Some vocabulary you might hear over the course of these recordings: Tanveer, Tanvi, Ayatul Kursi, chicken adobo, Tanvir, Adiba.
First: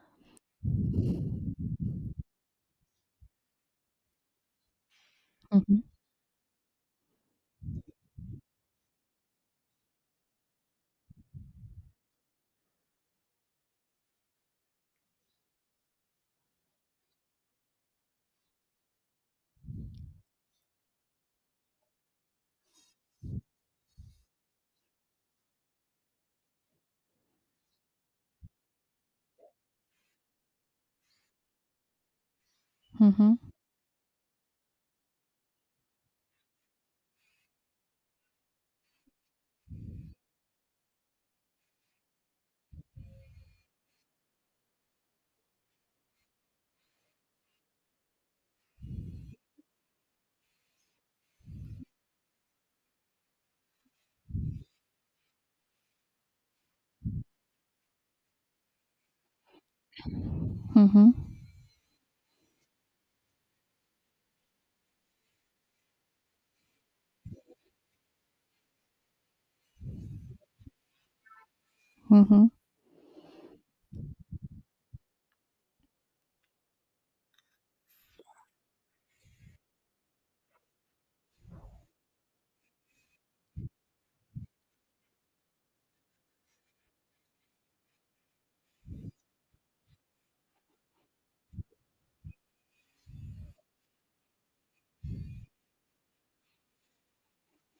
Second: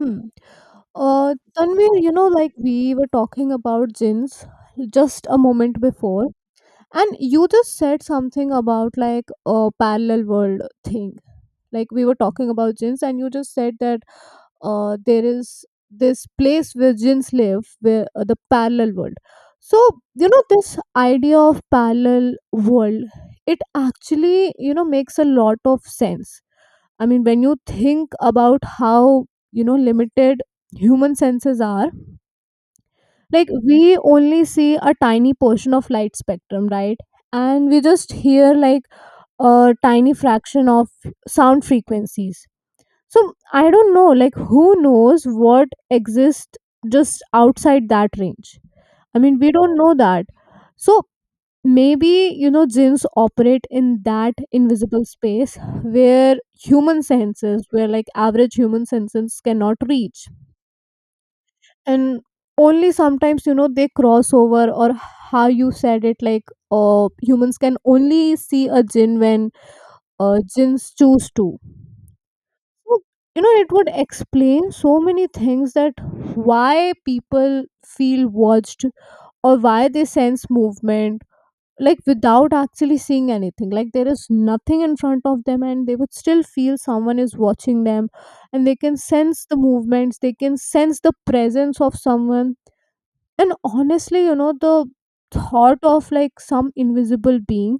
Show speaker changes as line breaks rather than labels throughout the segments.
Hmm. Tanvir, you know, like we were talking about gins just a moment
Mhm,
before, and you just said something about like a parallel world thing. Like we were talking about gins, and you just said that there is this place where gins live, where the parallel world. So this idea of parallel world, it actually makes a lot of sense. I mean, when you think about how, limited human senses are,
mhm,
like we only see a tiny portion of light spectrum, right? And we just hear like a tiny fraction of sound frequencies. So I don't know, like, who knows what exists just outside that range? I mean, we don't know that. So maybe, gyms operate in that invisible space where human senses, where like average human senses cannot reach.
mhm,
And only sometimes, they cross over, or how you said it, like humans can only see a gin when gins choose to.
mhm.
So, it would explain so many things, that why people feel watched or why they sense movement, like without actually seeing anything. Like there is nothing in front of them and they would still feel someone is watching them, and they can sense the movements, they can sense the presence of someone. And honestly, the thought of like some invisible being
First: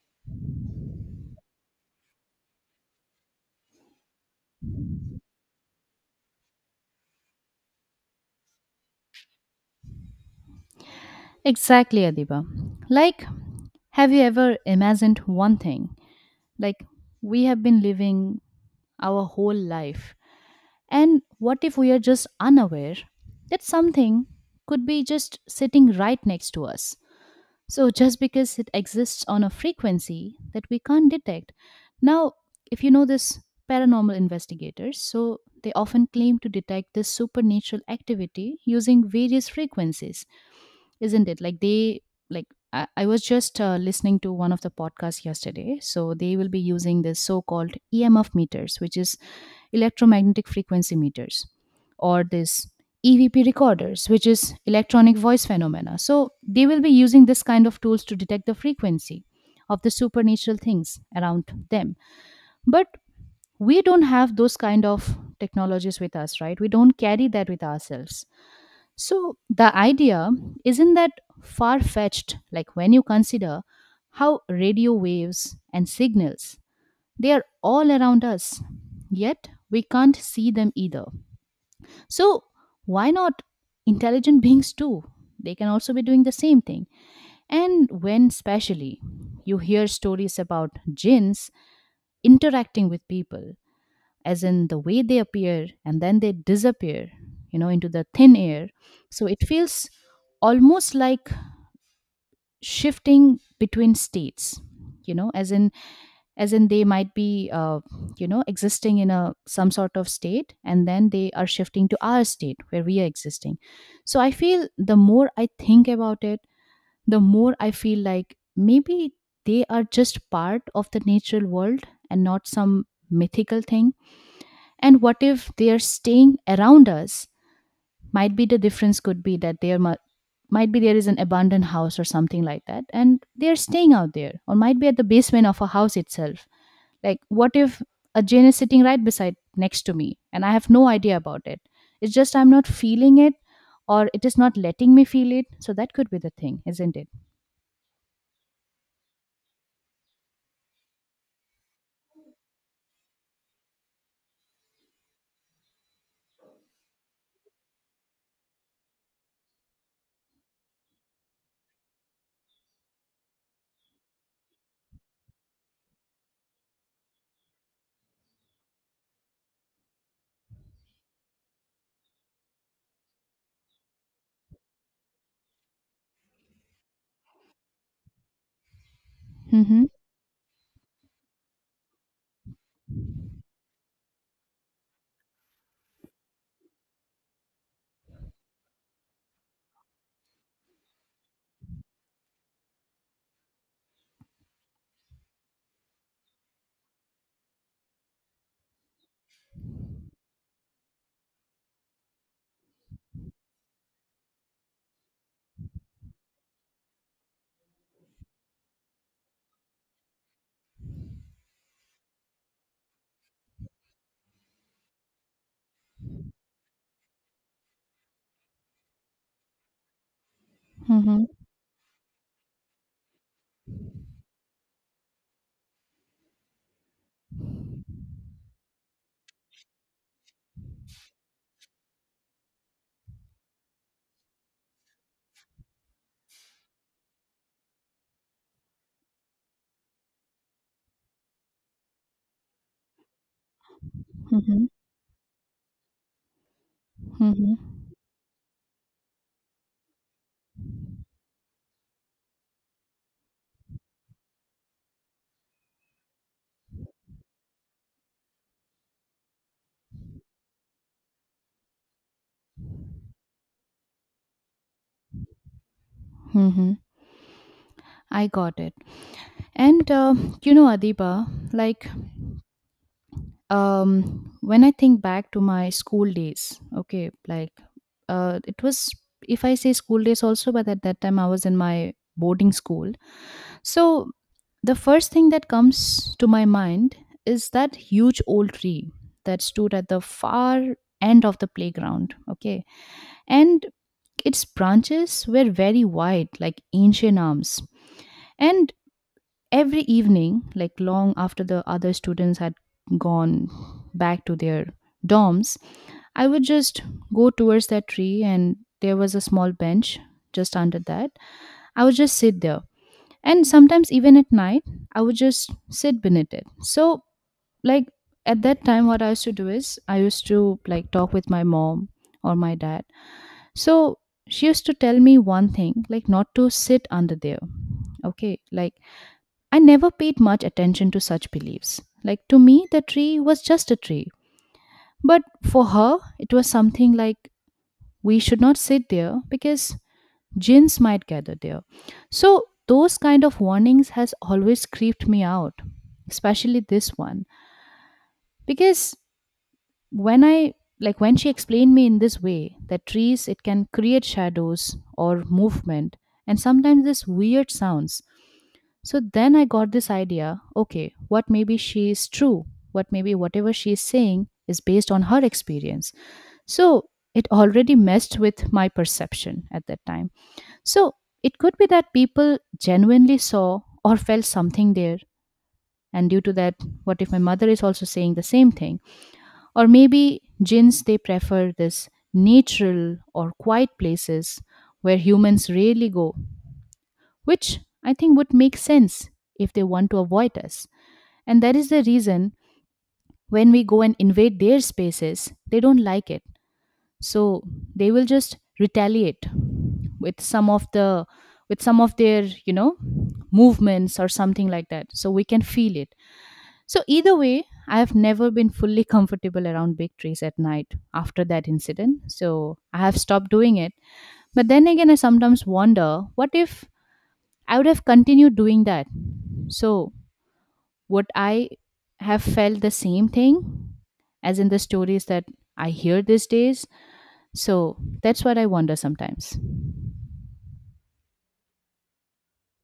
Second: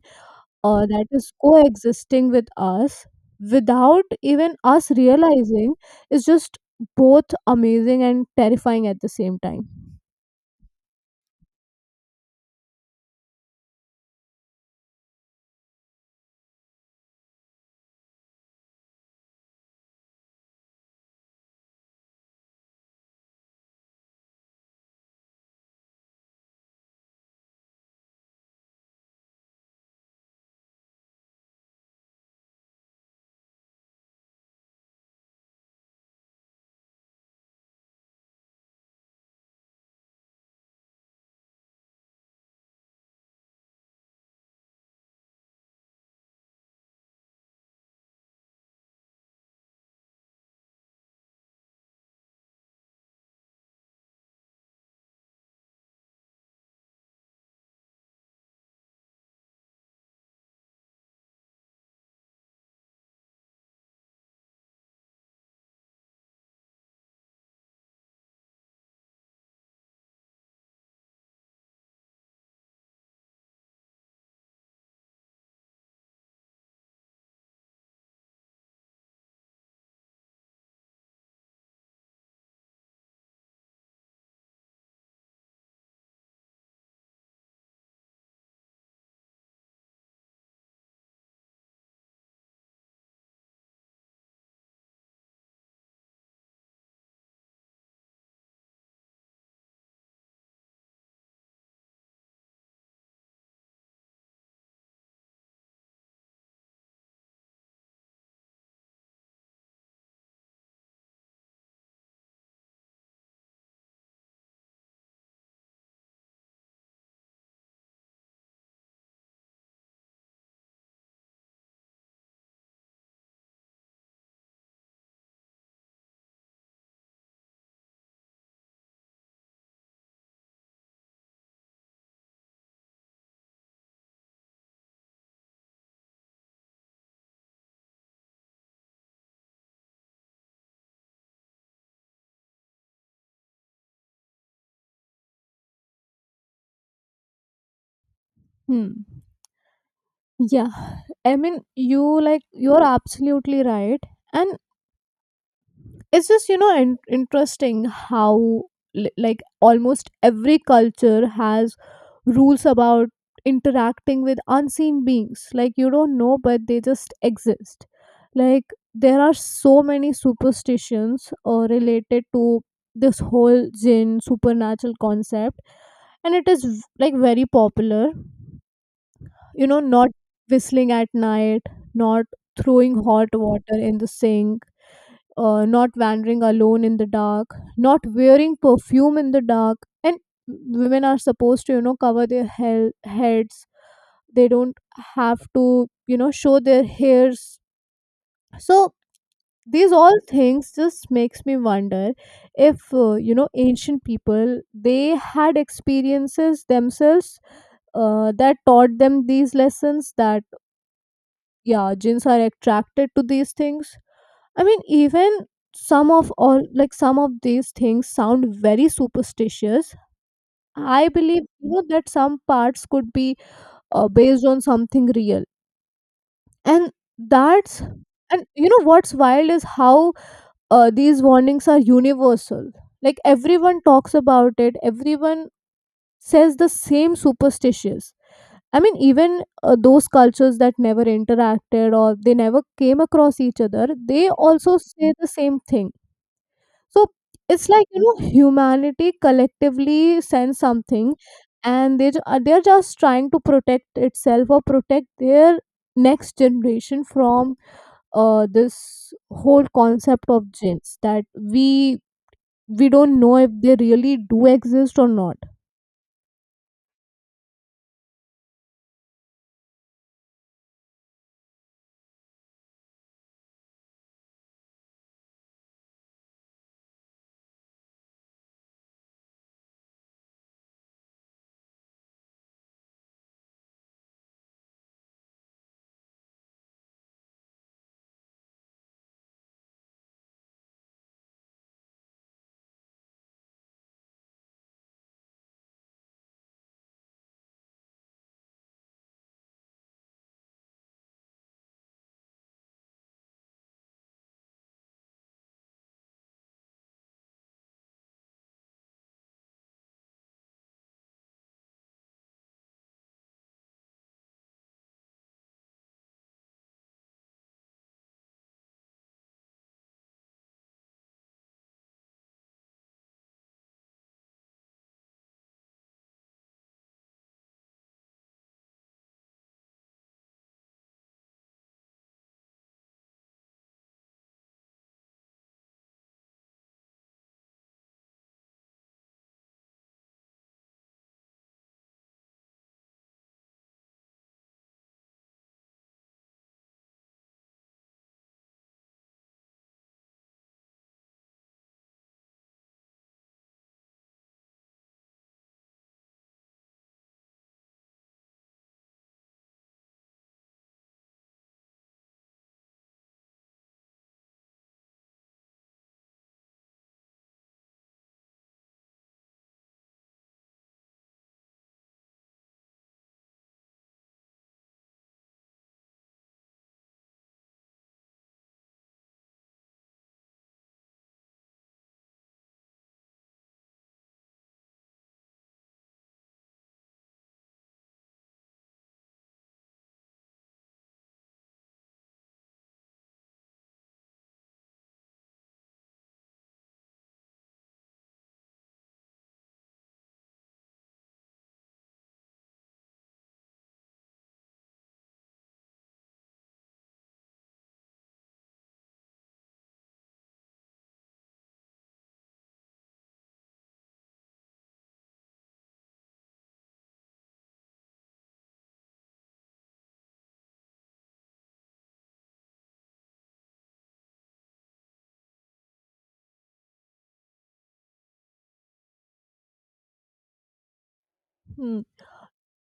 that is coexisting with us without even us realizing is just both amazing and terrifying at the same time.
Exactly, Adiba. Like, have you ever imagined one thing? Like, we have been living our whole life, and what if we are just unaware that something could be just sitting right next to us? So, just because it exists on a frequency that we can't detect. Now, if you know this, paranormal investigators, so they often claim to detect this supernatural activity using various frequencies, isn't it? Like they, like I was just listening to one of the podcasts yesterday, so they will be using this so-called EMF meters, which is electromagnetic frequency meters, or this EVP recorders, which is electronic voice phenomena. So they will be using this kind of tools to detect the frequency of the supernatural things around them. But we don't have those kind of technologies with us, right? We don't carry that with ourselves. So the idea isn't that far fetched, like when you consider how radio waves and signals, they are all around us, yet we can't see them either. So why not intelligent beings too? They can also be doing the same thing. And when specially you hear stories about jinns interacting with people, as in the way they appear and then they disappear, into the thin air. So it feels almost like shifting between states you know as in as in they might be existing in a some sort of state, and then they are shifting to our state where we are existing. So I feel the more I think about it, the more I feel like maybe they are just part of the natural world and not some mythical thing. And what if they're staying around us? Might be the difference could be that there might be there is an abandoned house or something like that, and they're staying out there, or might be at the basement of a house itself. Like, what if a Jane is sitting right beside next to me, and I have no idea about it? It's just I'm not feeling it, or it is not letting me feel it. So that could be the thing, isn't it?
Hmm. Yeah. I mean, you're absolutely right. And it's just interesting how like almost every culture has rules about interacting with unseen beings, like you don't know but they just exist. Like there are so many superstitions related to this whole jinn supernatural concept, and it is like very popular. You know,
Mm-hmm.
not whistling at night, not throwing hot water in the sink, not wandering alone in the dark, not wearing perfume in the dark. And women are supposed to, you know, cover their heads. They don't have to, you know, show their hairs. So these all things just makes me wonder if you know ancient people they had experiences themselves that taught them these lessons, that yeah, jinns are attracted to these things. I mean, even some of these things sound very superstitious. I
Mm-hmm.
believe you know that some parts could be based on something real, and that's and you know what's wild is how these warnings are universal. Like everyone talks about it, everyone says the same superstitious. I mean, even those cultures that never interacted or they never came across each other, they
Mm-hmm.
also say the same thing. So
Mm-hmm.
it's like you know humanity collectively sends something, and they're just trying to protect itself or protect their next generation from this whole concept of jinns that we don't know if they really do exist or not.
Mm-hmm. I got it. And Adiba, like um when I think back to my school days, okay, like it was, if I say school days also, but at that time I was in my boarding school. So the first thing that comes to my mind is that huge old tree that stood at the far end of the playground, okay. And its branches were very wide, like ancient arms. And every evening, like long after the other students had gone back to their dorms, I would just go towards that tree, and there was a small bench just under that. I would just sit there. And sometimes, even at night, I would just sit beneath it. So, like, at that time, what I used to do is I used to like talk with my mom or my dad. So, she used to tell me one thing, like, not to sit under there. Okay. Like, I never paid much attention to such beliefs. Like, to me, the tree was just a tree. But for her, it was something like we should not sit there because jinns might gather there. So those kind of warnings has always creeped me out, especially this one. Because when I like when she explained me in this way that trees, it can create shadows or movement, and sometimes this weird sounds. So then I got this idea, okay, what maybe she is true, what maybe whatever she is saying is based on her experience. So it already messed with my perception at that time. So it could be that people genuinely saw or felt something there. And due to that, what if my mother is also saying the same thing? Or maybe jinns, they prefer this natural or quiet places where humans rarely go, which I think would make sense if they want to avoid us. And that is the reason when we go and invade their spaces, they don't like it, so they will just retaliate with some of the with some of their movements or something like that, so we can feel it. So either way, I have never been fully comfortable around big trees at night after that incident, so I have stopped doing it. But then again, I sometimes wonder, what if I would have continued doing that? So would I have felt the same thing as in the stories that I hear these days? So that's what I wonder sometimes.
Hmm.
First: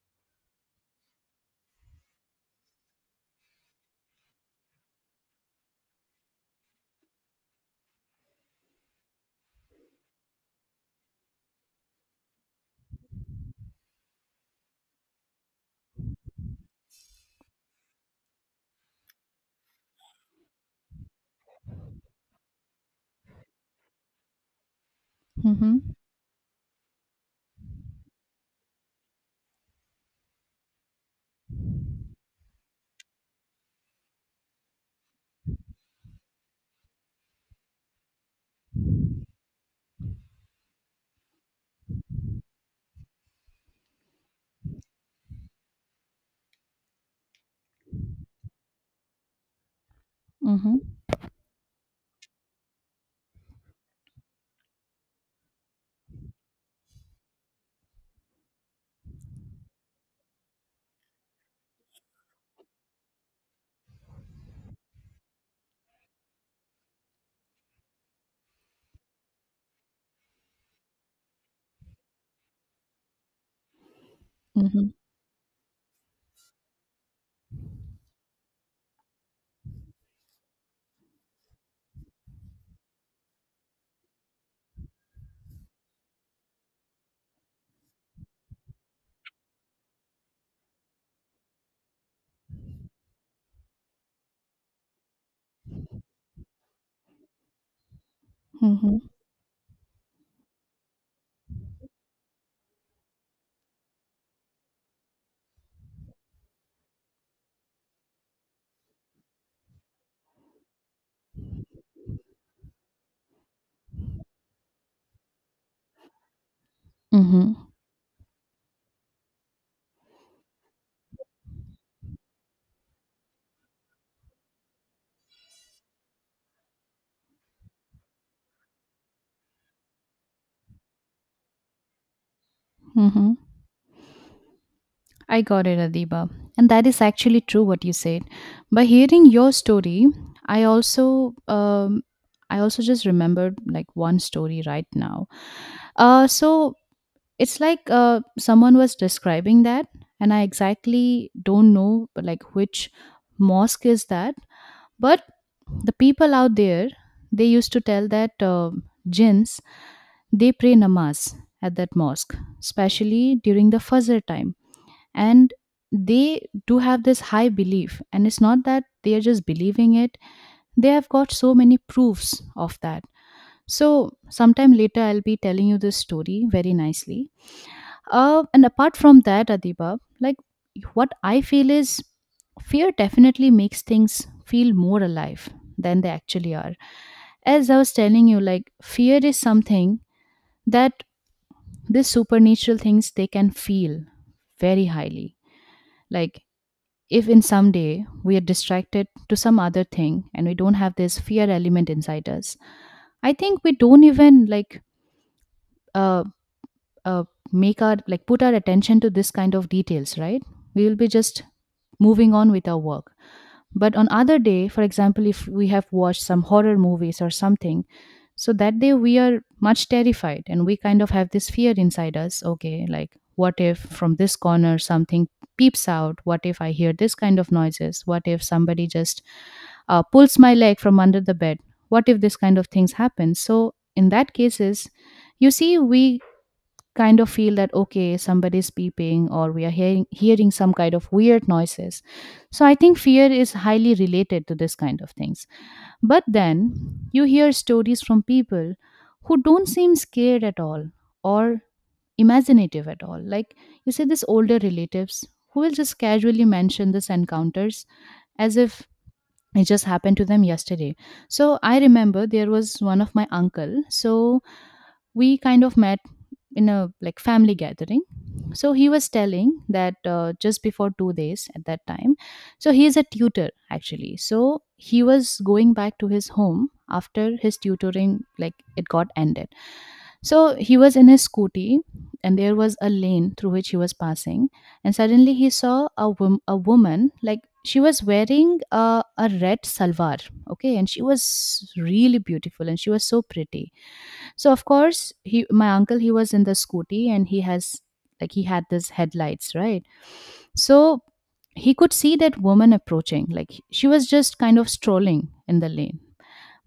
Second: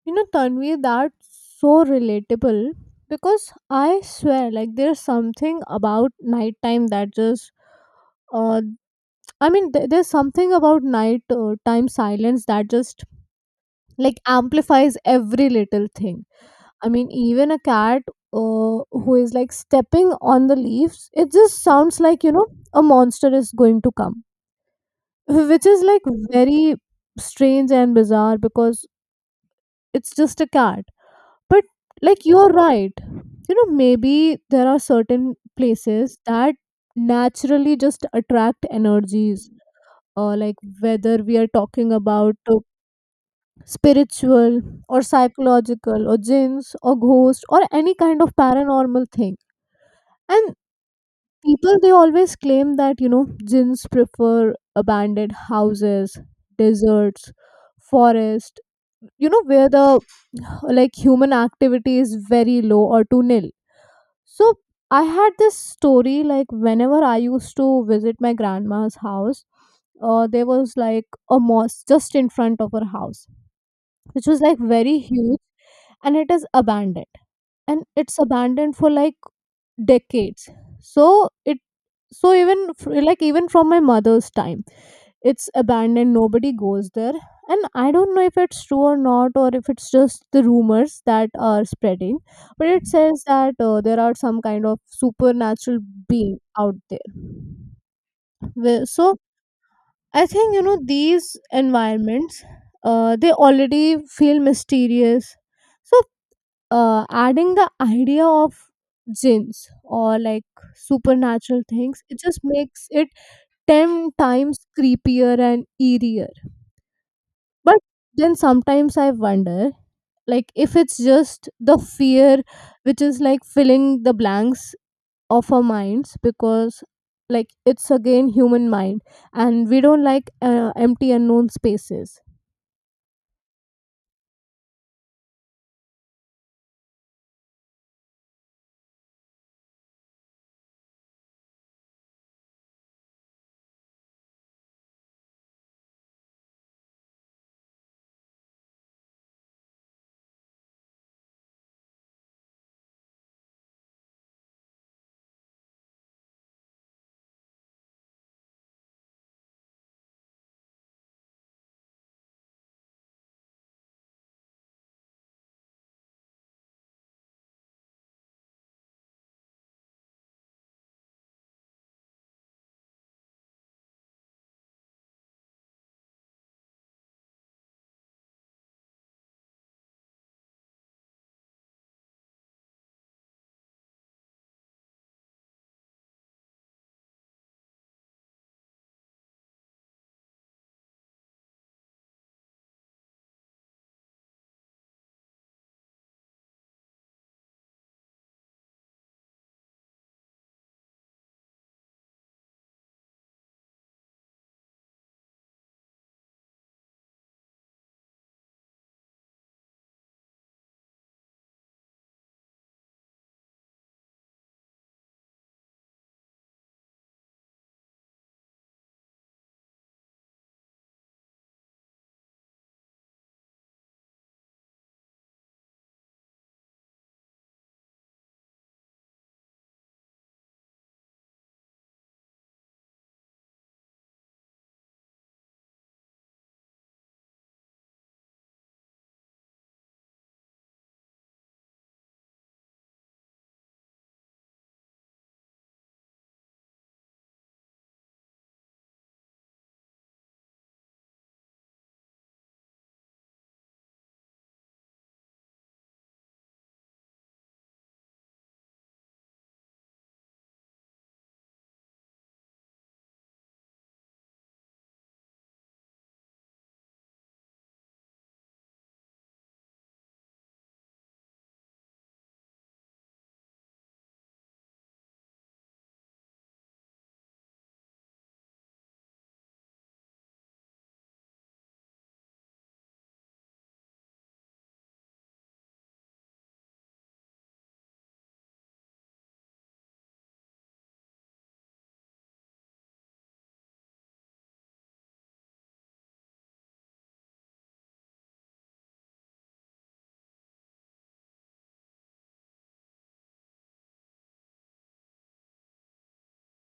You know, Tanvi, that's so relatable because I swear, like there's something about nighttime that just uh, I mean, there's something about night time silence that just like amplifies every little thing. I mean, even a cat who is like stepping on the leaves, it just sounds like, you know, a monster is going to come, which is
Mm-hmm.
like very strange and bizarre because it's just a cat. But like, you're right. You know, maybe there are certain places that naturally just attract energies, like whether we are talking about spiritual or psychological or jinns or ghosts or any kind of paranormal thing. And
Mm-hmm.
people they always claim that you know jinns prefer abandoned houses, deserts, forest, you know, where the like human activity is very low or to nil. So I had this story, like whenever I used to visit my grandma's house, there was like a mosque just in front of her house, which was like
Mm-hmm.
very huge, and it is abandoned. And it's abandoned for like decades. So it so even fr- like even from my mother's time, it's abandoned, nobody goes there. And I don't know if it's true or not, or if it's just the rumors that are spreading, but it says that there are some kind of supernatural being out there. Well,
Mm-hmm.
so I think you know these environments they already feel mysterious. So adding the idea of jinns or like supernatural things, it just makes it 10 times creepier and eerier.
Mm-hmm.
But then sometimes I wonder, like, if it's just the fear which is like filling the blanks of our minds, because like it's again human mind, and we don't like empty unknown spaces.
Mm-hmm. I got it, Adiba. And that is actually true what you said. By hearing your story, I also um I also just remembered like one story right now. So it's like someone was describing that, and I exactly don't know like which mosque is that. But the people out there, they used to tell that jinns, they pray namaz at that mosque, especially during the Fajr time. And they do have this high belief. And it's not that they are just believing it, they have got so many proofs of that. So, sometime later, I'll be telling you this story very nicely. And apart from that, Adiba, like what I feel is, fear definitely makes things feel more alive than they actually are. As I was telling you, like fear is something that these supernatural things, they can feel very highly. Like if in some day we are distracted to some other thing and we don't have this fear element inside us, I think we don't even like uh, uh, make our like put our attention to this kind of details, right? We will be just moving on with our work. But on other day, for example, if we have watched some horror movies or something, so that day we are much terrified and we kind of have this fear inside us. Okay, like what if from this corner something peeps out? What if I hear this kind of noises? What if somebody just pulls my leg from under the bed? What if this kind of things happen? So in that cases, you see, we kind of feel that okay somebody's peeping or we are hearing some kind of weird noises. So I think fear is highly related to this kind of things. But then you hear stories from people who don't seem scared at all, or imaginative at all. Like you say these older relatives who will just casually mention these encounters as if it just happened to them yesterday. So I remember there was one of my uncle, so we kind of met in a like family gathering. So he was telling that just before 2 days at that time. So he is a tutor actually, so he was going back to his home after his tutoring, like it got ended. So he was in his scooty, and there was a lane through which he was passing, and suddenly he saw a woman. Like she was wearing a red salwar, okay, and she was really beautiful and she was so pretty. So of course, he my uncle, he was in the scooty, and he has like he had this headlights, right? So he could see that woman approaching, like she was just kind of strolling in the lane.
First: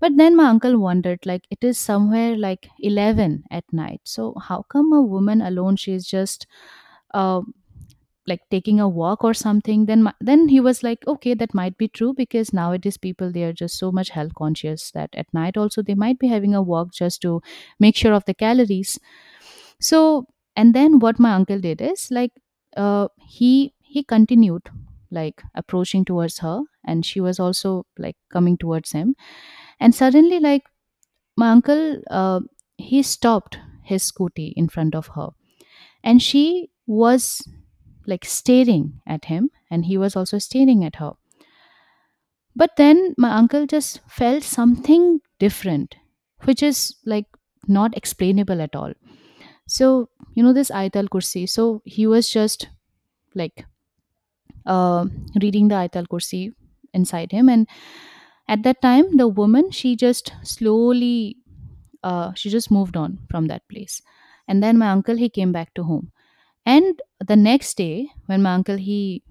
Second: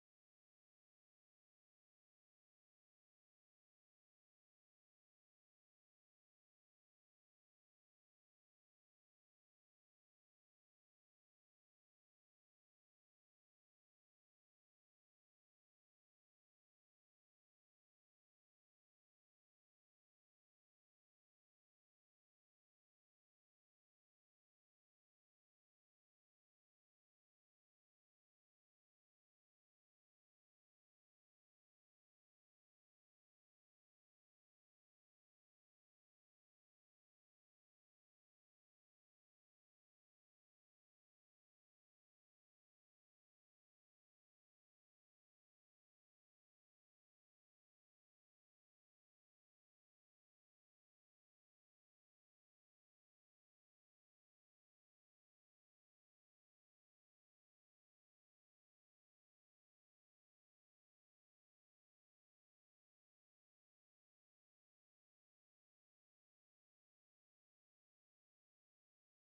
But then my uncle wondered, like it is somewhere like 11 at night. So how come a woman alone? She's just uh, like taking a walk or something. Then then he was like, okay, that might be true, because nowadays people, they are just so much health conscious that at night also they might be having a walk just to make sure of the calories. So, and then what my uncle did is like, uh, he he continued, like approaching towards her, and she was also like coming towards him. And suddenly, like my uncle, uh, he stopped his scooty in front of her, and she was like staring at him, and he was also staring at her. But then my uncle just felt something different, which is like not explainable at all. So, this Ayatul Kursi. So he was just like uh, reading the Ayatul Kursi inside him. And at that time, the woman, she just moved on from that place. And then my uncle, he came back to home. And the next day, when my uncle he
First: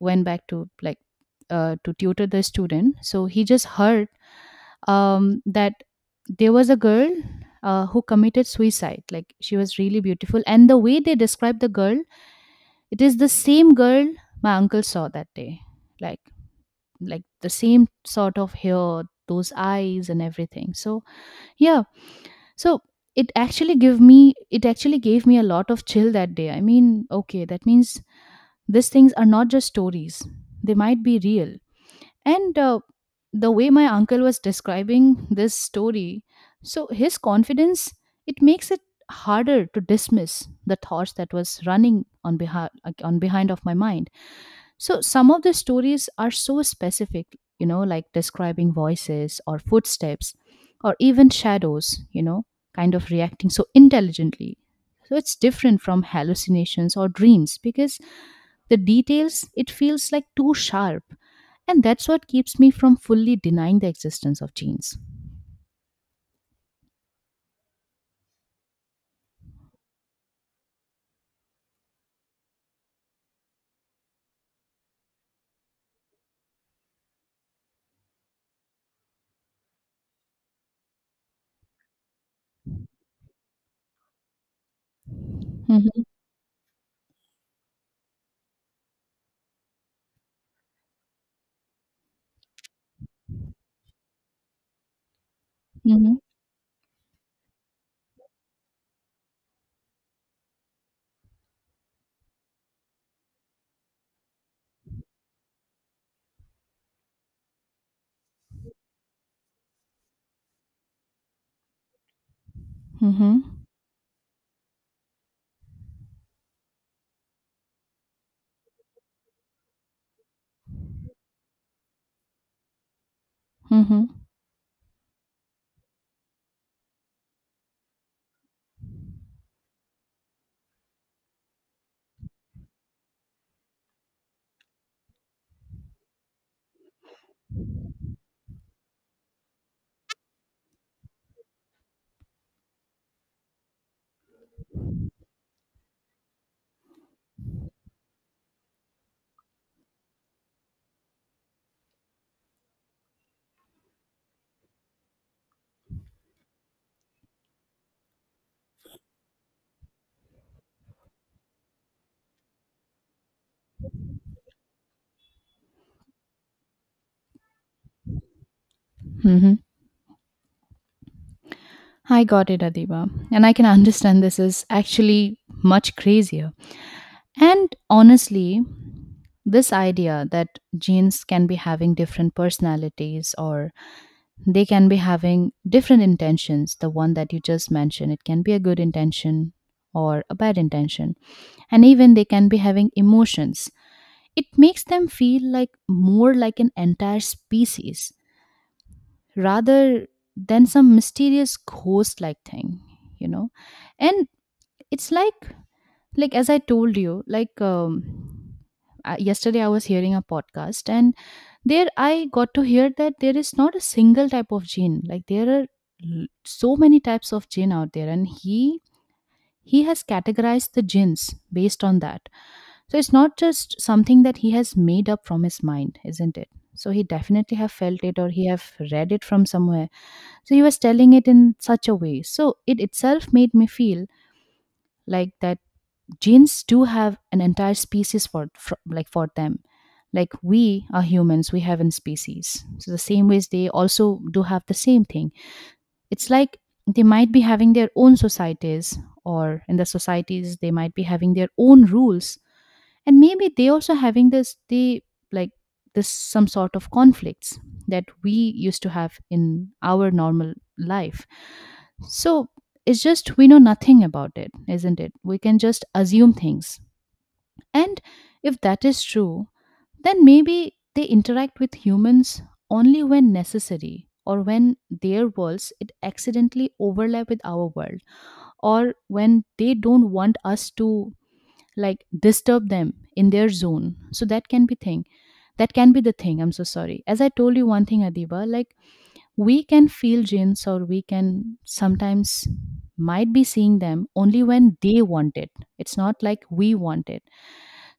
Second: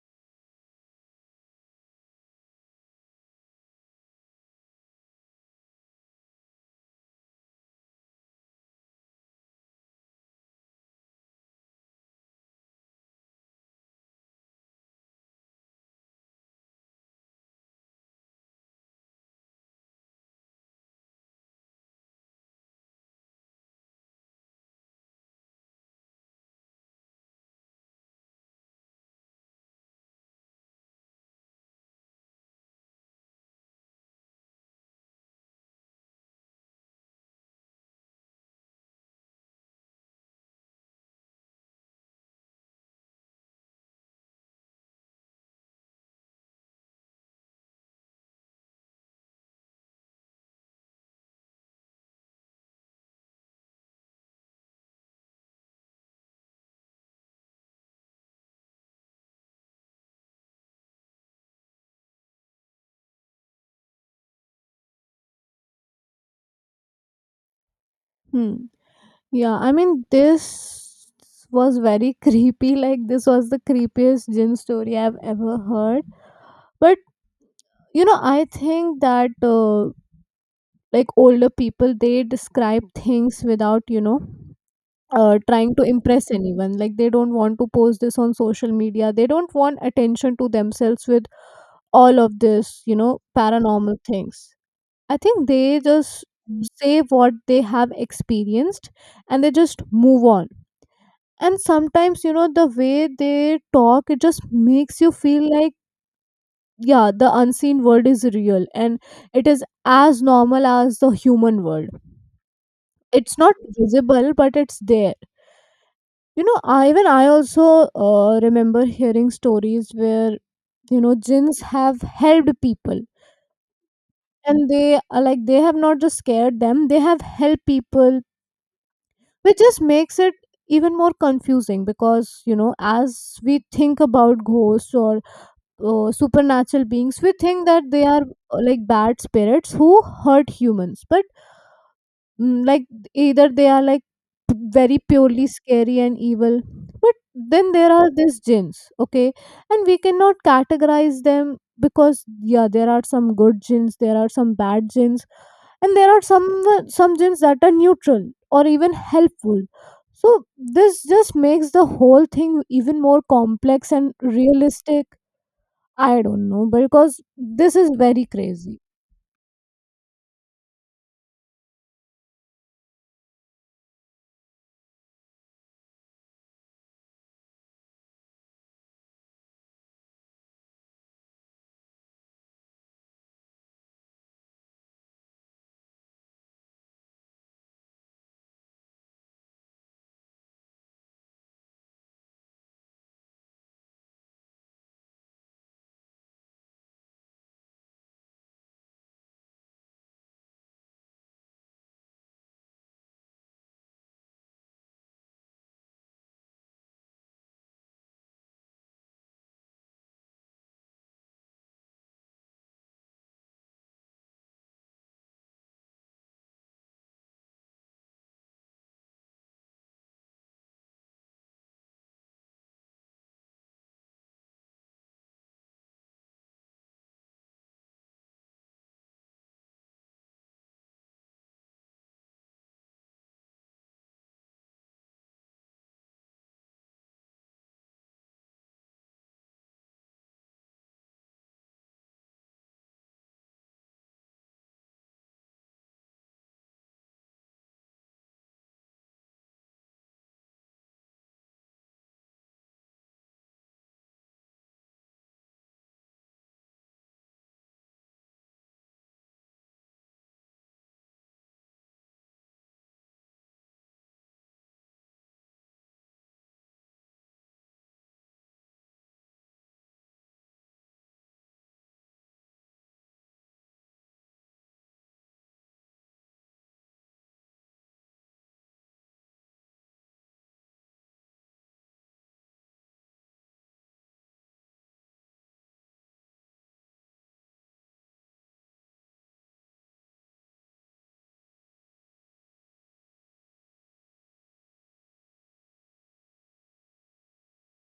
went back to to tutor the student, so he just heard that there was a girl who committed suicide. Like she was really beautiful, and the way they described the girl, it is the same girl my uncle saw that day. Like like the same sort of hair, those eyes, and everything. Yeah, so it actually gave me a lot of chill that day. I mean, okay, that means these things are not just stories, they might be real. And The way my uncle was describing this story, so his confidence, it makes it harder to dismiss the thoughts that was running on behind of my mind. So some of the stories are so specific, you know, like describing voices or footsteps or even shadows, you know, kind of reacting so intelligently. So it's different from hallucinations or dreams because the details, it feels like too sharp. And that's what keeps me from fully denying the existence of genes.
Hmm. Yeah, I mean, this was very creepy. Like, this was the creepiest gin story I've ever heard. But, you know, I think that, like, older people, they describe things without, you know, trying to
Mhm,
impress anyone. Like, they don't want to post this on social media. They don't want attention to themselves with all of this, you know, paranormal things. I think they
mhm,
just say what they have experienced, and they just move on. And sometimes you know the way they talk, it just makes you feel like, yeah, the unseen world is real, and it is as normal as the human world. It's
mhm,
not visible, but it's there. You know, even I also remember hearing stories where you know jinns have helped people,
mhm,
and they are like they have not just scared them, they have helped people, which just makes it even more confusing. Because you know as we think about ghosts or supernatural beings, we think that they are like bad spirits who hurt humans. But like either they are like very purely scary and evil. But then there are these jinns, okay, and we cannot categorize them, because yeah, there are some good jinns, there are some bad jinns, and there are some jinns that are neutral or even helpful. So this just makes the whole thing even more complex and realistic. I don't know, because this is very crazy.
mhm. I got it, Adiba. And I can understand this is actually much crazier. And honestly, this idea that genes can be having different personalities, or they can be having different intentions. The one that you just mentioned, it can be a good intention or a bad intention. And even they can be having emotions. It makes them feel like more like an entire species rather than some mysterious ghost like thing, you know? And it's like as I told you, like yesterday I was hearing a podcast, and there, I got to hear that there is not a single type of jinn. Like there are so many types of jinn out there, and he has categorized the gins based on that. So it's not just something that he has made up from his mind, isn't it? So he definitely have felt it, or he have read it from somewhere. So he was telling it in such a way. So it itself made me feel like that gins do have an entire species for, for them. Like we are humans, we have in species, so the same ways they also do have the same thing. It's like they might be having their own societies, or in the societies they might be having their own rules. And maybe they also having this, they, like, this some sort of conflicts that we used to have in our normal life. So it's just we know nothing about it, isn't it? We can just assume things. And if that is true, then maybe they interact with humans only when necessary, or when their worlds, it accidentally overlap with our world, or when they don't want us to like disturb them in their zone. So that can be the thing. I'm so sorry, as I told you one thing, Adiba, like, we can feel jinns, or we can sometimes might be seeing them only when they want it. It's not like we want it.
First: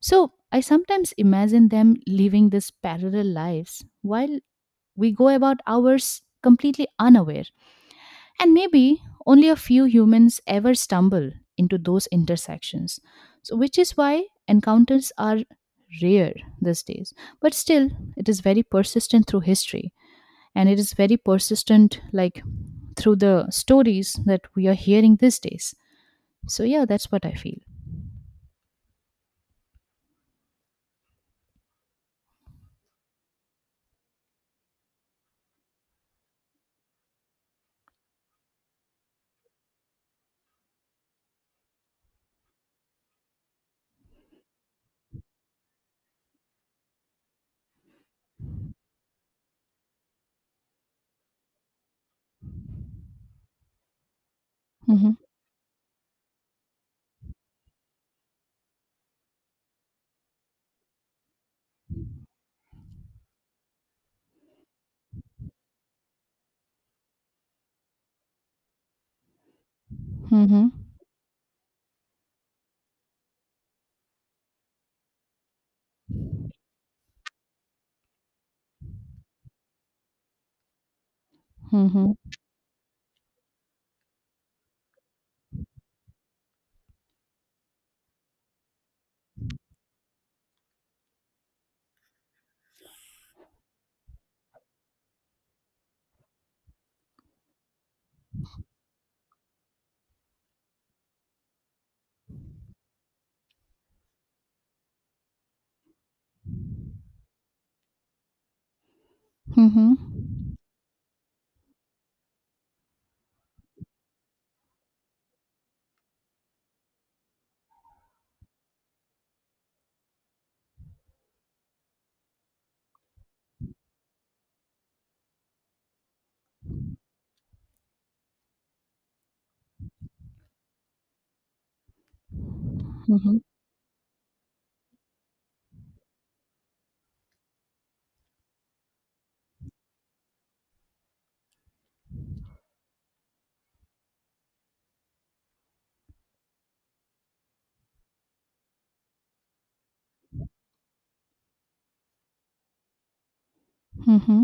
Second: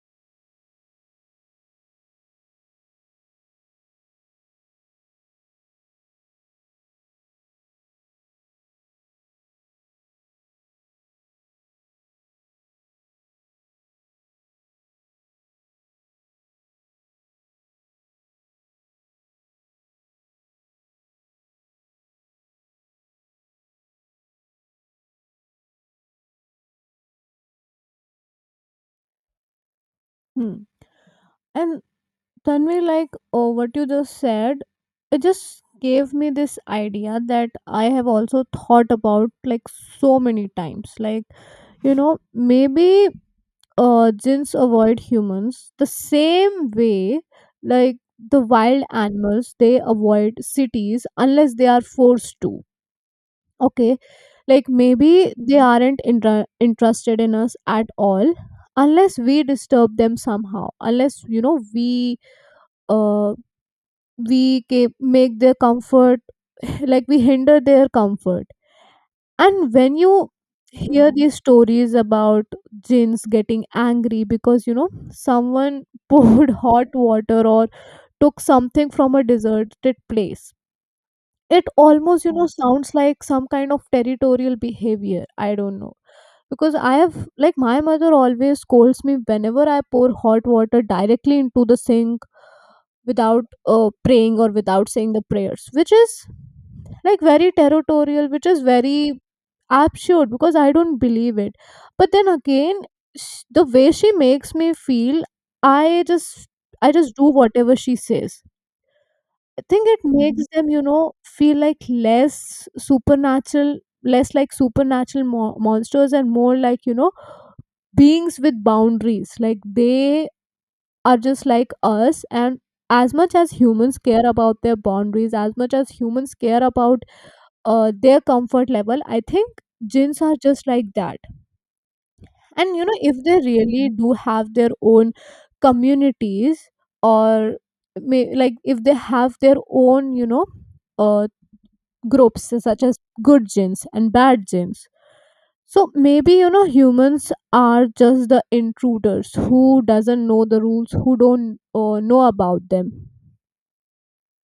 So I sometimes imagine them living these parallel lives while we go about ours completely unaware. And maybe only a few humans ever stumble into those intersections. So, which is why encounters are rare these days. But still, it is very persistent through history. And it is very persistent, like, through the stories that we are hearing these days. So, yeah, that's what I feel.
Hmm. And Tanvi, like, oh, what you just said, it just gave me this idea that I have also thought about like so many times. Like, you know, maybe gins avoid humans the same way, like the wild animals, they avoid cities unless they are forced to. Okay, like
Mm-hmm.
maybe they aren't interested in us at all unless we disturb them somehow. Unless you know we uh make their comfort, like we hinder their comfort. And when you
Mm-hmm.
hear these stories about jinns getting angry because you know someone poured hot water or took something from a deserted place, it
Mm-hmm.
almost you know sounds like some kind of territorial behavior, I don't know. Because I have, like my mother always scolds me whenever I pour hot water directly into the sink without praying or without saying the prayers, which is like very territorial, which is very absurd because I don't believe it. But then again, the way she makes me feel, i just I just do whatever she says. I think
Mm-hmm.
it makes them, you know, feel like less supernatural, less like supernatural monsters and more like, you know, beings with boundaries. Like they are just like us. And as much as humans care about their boundaries, as much as humans care about their comfort level, I think jinns are just like that. And, you know, if they
Mm-hmm.
really do have their own communities or like if they have their own, you know, uh, groups such as good genes and bad genes, so maybe you know humans are just the intruders who doesn't know the rules, who don't know about them.
Mm-hmm.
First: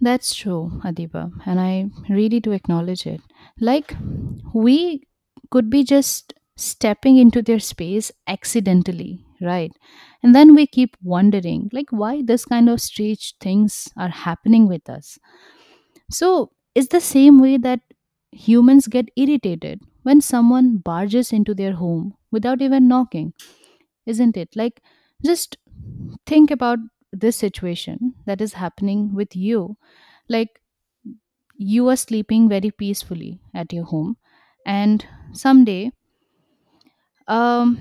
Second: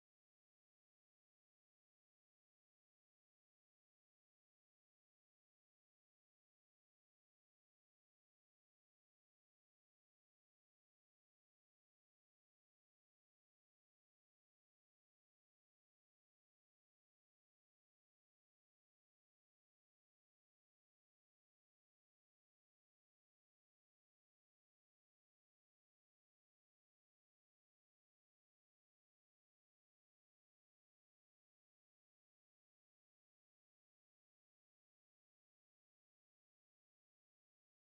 That's true, Adiba, and I really do acknowledge it. Like, we could be just stepping into their space accidentally, right? And then we keep wondering, like, why this kind of strange things are happening with us. So, it's the same way that humans get irritated when someone barges into their home without even knocking, isn't it? Like, just think about this situation that is happening with you. Like, you are sleeping very peacefully at your home, and someday, um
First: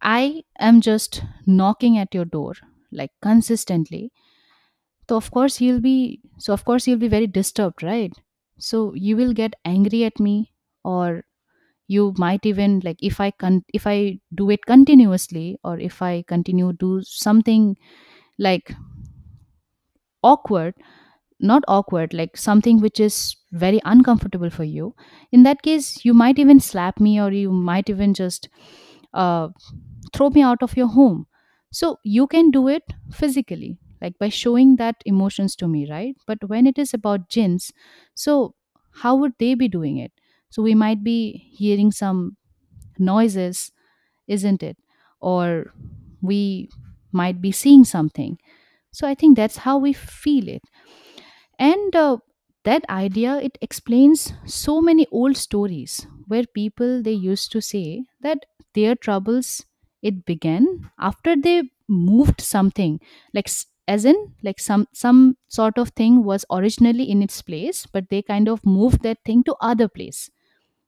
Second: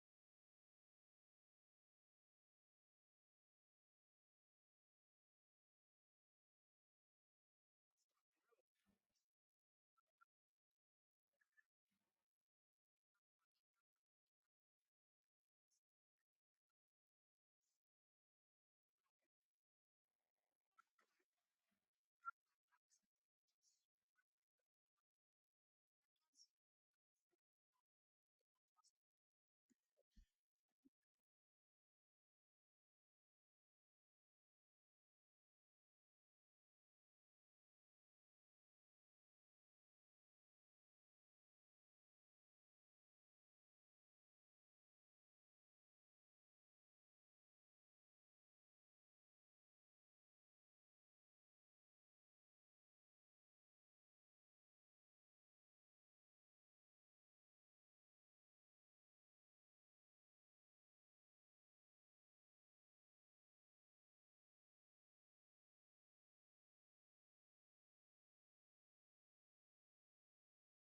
I am just knocking at your door like consistently. So of course you'll be very disturbed, right? So you will get angry at me, or you might even like, if if I do it continuously, or if I continue do something like awkward, not awkward, like something which is very uncomfortable for you, in that case, you might even slap me, or you might even just uh, throw me out of your home. So you can do it physically, like by showing that emotions to me, right? But when it is about jinns, so how would they be doing it? So we might be hearing some noises, isn't it? Or we might be seeing something. So I think that's how we feel it. And That idea, it explains so many old stories where people they used to say that their troubles, it began after they moved something, like as in like some sort of thing was originally in its place, but they kind of moved that thing to other place,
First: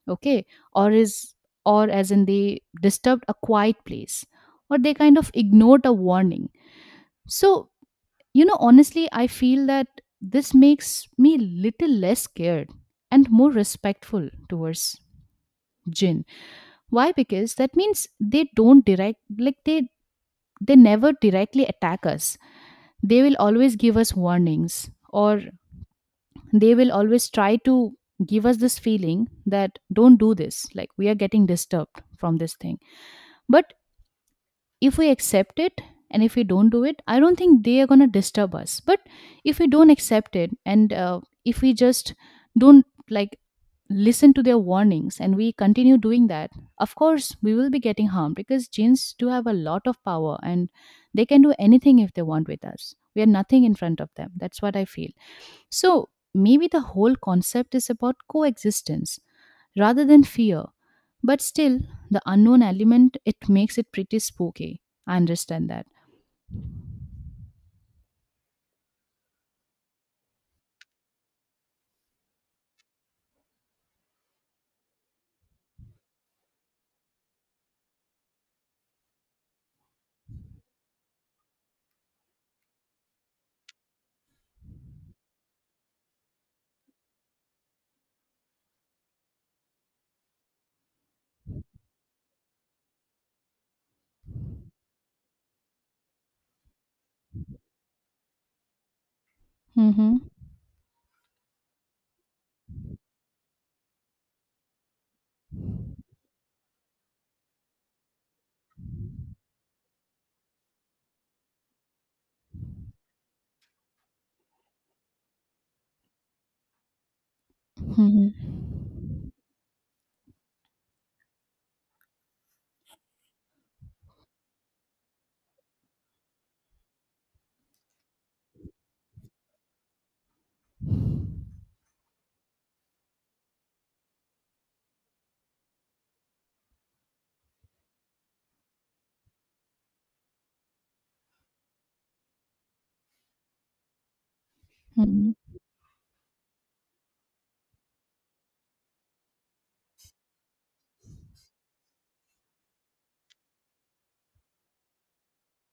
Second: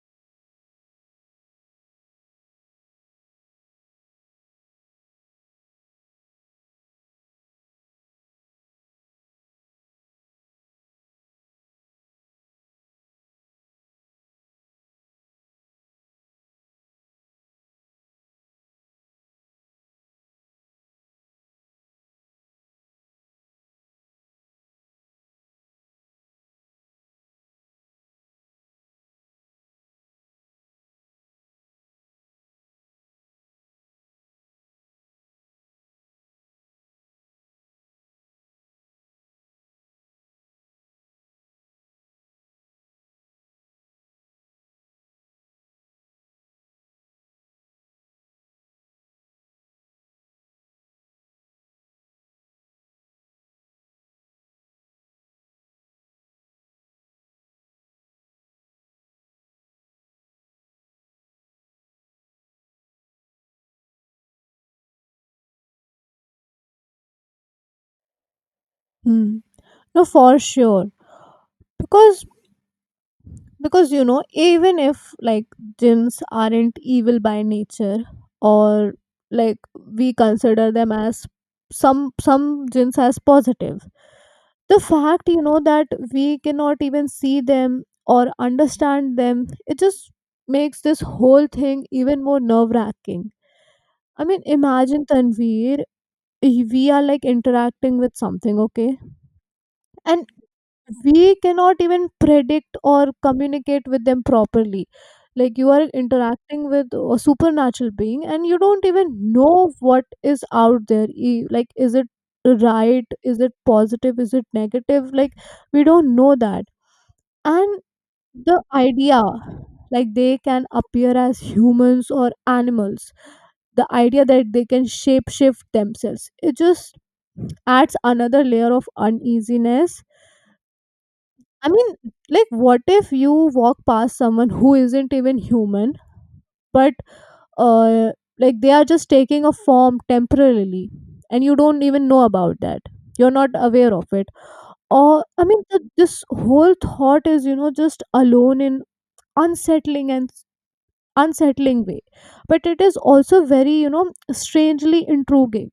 okay. Or is or as in they disturbed a quiet place, or they kind of ignored a warning. So, you know, honestly, I feel that this makes me little less scared and more respectful towards Jin. Why? Because that means they never directly attack us. They will always give us warnings, or they will always try to give us this feeling that don't do this, like we are getting disturbed from this thing. But if we accept it, and if we don't do it, I don't think they are going to disturb us. But if we don't accept it, and if we just don't, like, listen to their warnings, and we continue doing that, of course we will be getting harmed, because genes do have a lot of power, and they can do anything if they want with us. We are nothing in front of them, that's what I feel. So maybe the whole concept is about coexistence rather than fear. But still, the unknown element, it makes it pretty spooky. I understand that.
Hmm. No, for sure. Because you know, even if like gyms aren't evil by nature, or like we consider them as some gyms as positive, the fact you know that we cannot even see them or understand them, it just makes this whole thing even more nerve wracking. I mean, imagine Tanveer, we are like interacting with something, okay,
Mm-hmm.
and we cannot even predict or communicate with them properly. Like you are interacting with a supernatural being, and you don't even know what is out there. Like, is it right, is it positive, is it negative? Like we don't know that. And
Mm-hmm.
the idea, like they can appear as humans or animals, the idea that they can shape shift themselves, it just adds another layer of uneasiness. I mean, like, what if you walk past someone who isn't even human, but uh, like they are just taking a form temporarily, and you don't even know about that. You're not aware of it. Or
Mm-hmm.
I mean, this whole thought is you know just alone in unsettling and unsettling way, but it is also very you know strangely intriguing.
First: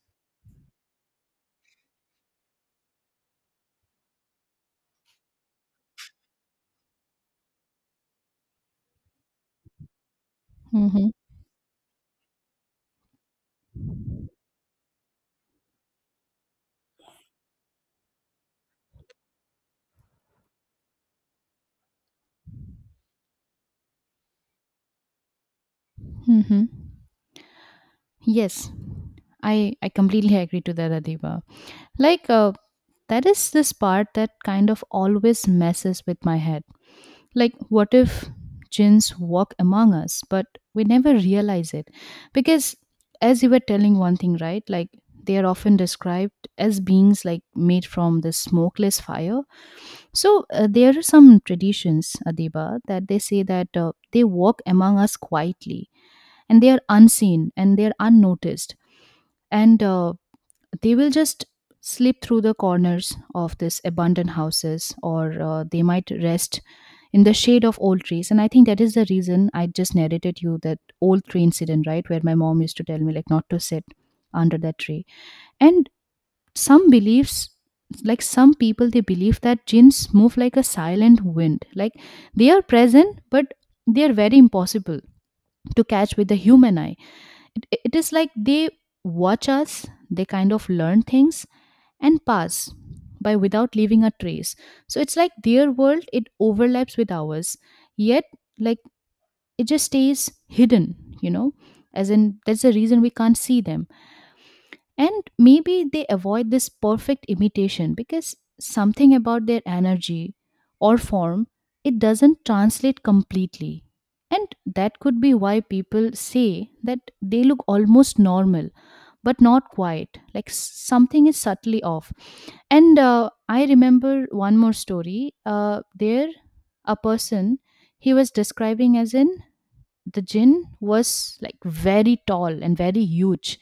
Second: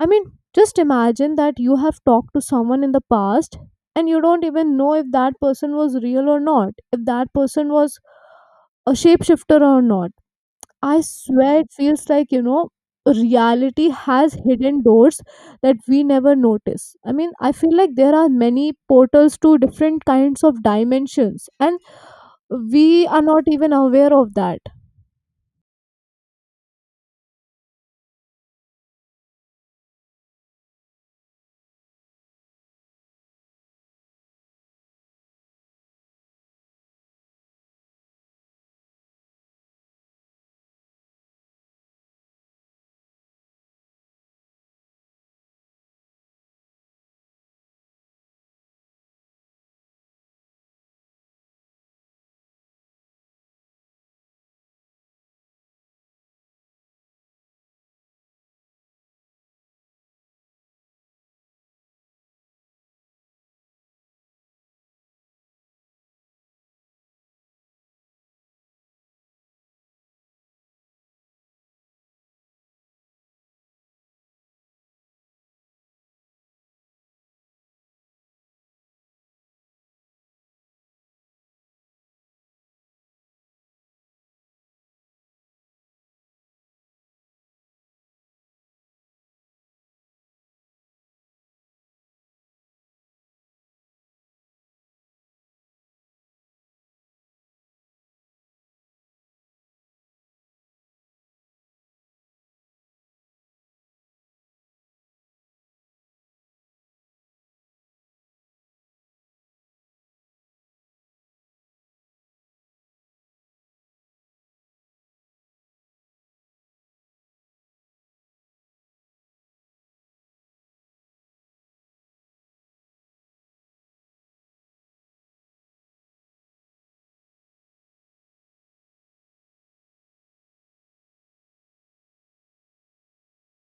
I mean, just imagine that you have talked to someone in the past, and you don't even know if that person was real or not, if that person was a shapeshifter or not. I
Mm-hmm.
swear it feels like, you know, reality has hidden doors that we never notice. I mean, I feel like there are many portals to different kinds of dimensions, and we are not even aware of that.
Mm-hmm. Yes, I completely agree to that, Adiba. Like that is this part that kind of always messes with my head. Like, what if jinns walk among us, but we never realize it? Because as you were telling one thing, right? Like they are often described as beings like made from the smokeless fire. So there are some traditions, Adiba, that they say that they walk among us quietly, and they are unseen and they are unnoticed. And They will just slip through the corners of these abandoned houses, or they might rest in the shade of old trees. And I think that is the reason I just narrated you that old tree incident, right, where my mom used to tell me like not to sit under that tree. And some beliefs, like some people they believe that jinns move like a silent wind, like they are present but they are very impossible to catch with the human eye. It is like they watch us, they kind of learn things and pass by without leaving a trace. So it's like their world, it overlaps with ours, yet, like, it just stays hidden, you know, as in that's the reason we can't see them. And maybe they avoid this perfect imitation because something about their energy or form, it doesn't translate completely. And that could be why people say that they look almost normal but not quite, like something is subtly off. And I remember one more story. There, a person, he was describing as an the jinn was like very tall and very huge,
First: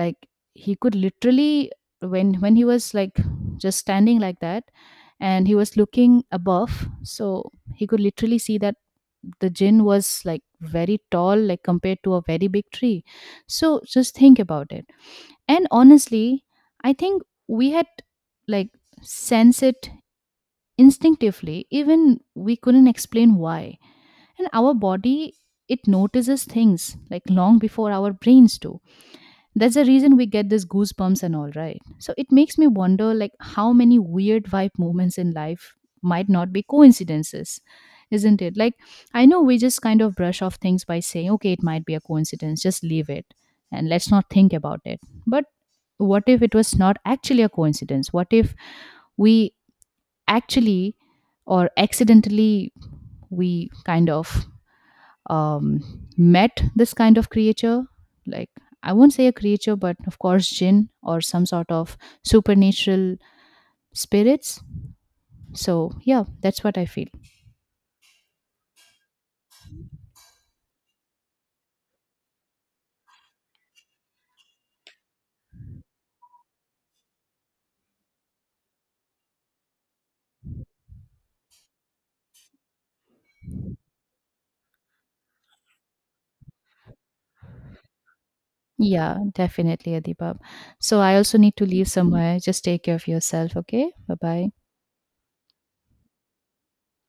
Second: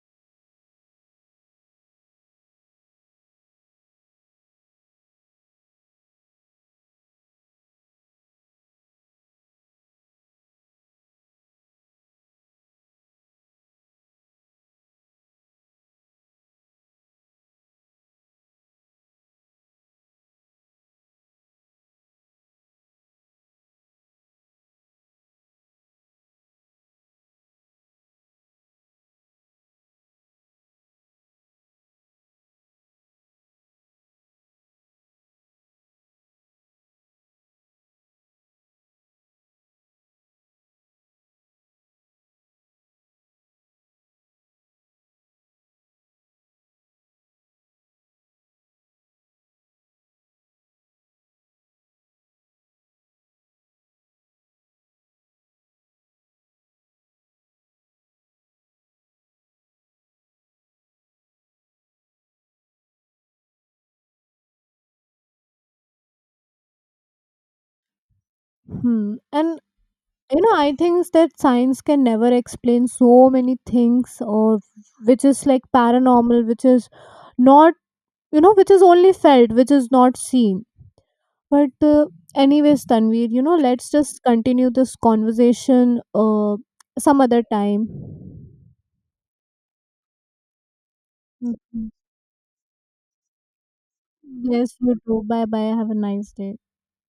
like he could literally, when he was like just standing like that, and he was looking above, so he could literally see that the jinn was like very tall, like compared to a very big tree. So just think about it. And honestly, I think we had, like, sense it instinctively, even we couldn't explain why. And our body, it notices things like long before our brains do. That's the reason we get these goosebumps and all, right? So it makes me wonder, like, how many weird vibe moments in life might not be coincidences, isn't it? Like, I know we just kind of brush off things by saying okay, it might be a coincidence, just leave it, and let's not think about it. But what if it was not actually a coincidence? What if we actually or accidentally we kind of um, met this kind of creature. Like, I won't say a creature, but of course, jinn or some sort of supernatural spirits. So, yeah, that's what I feel.
Hmm. And you know I think that science can never explain so many things, or which is like paranormal, which is not, you know, which is only felt, which is not seen. But anyways, Tanveer, you know, let's just continue this conversation uh, some other time.
Yeah, definitely, Adibab. So, I also need to leave
Mhm.
somewhere. Just take care of yourself, okay? Bye bye.
Yes, you too. Bye bye, have a nice day.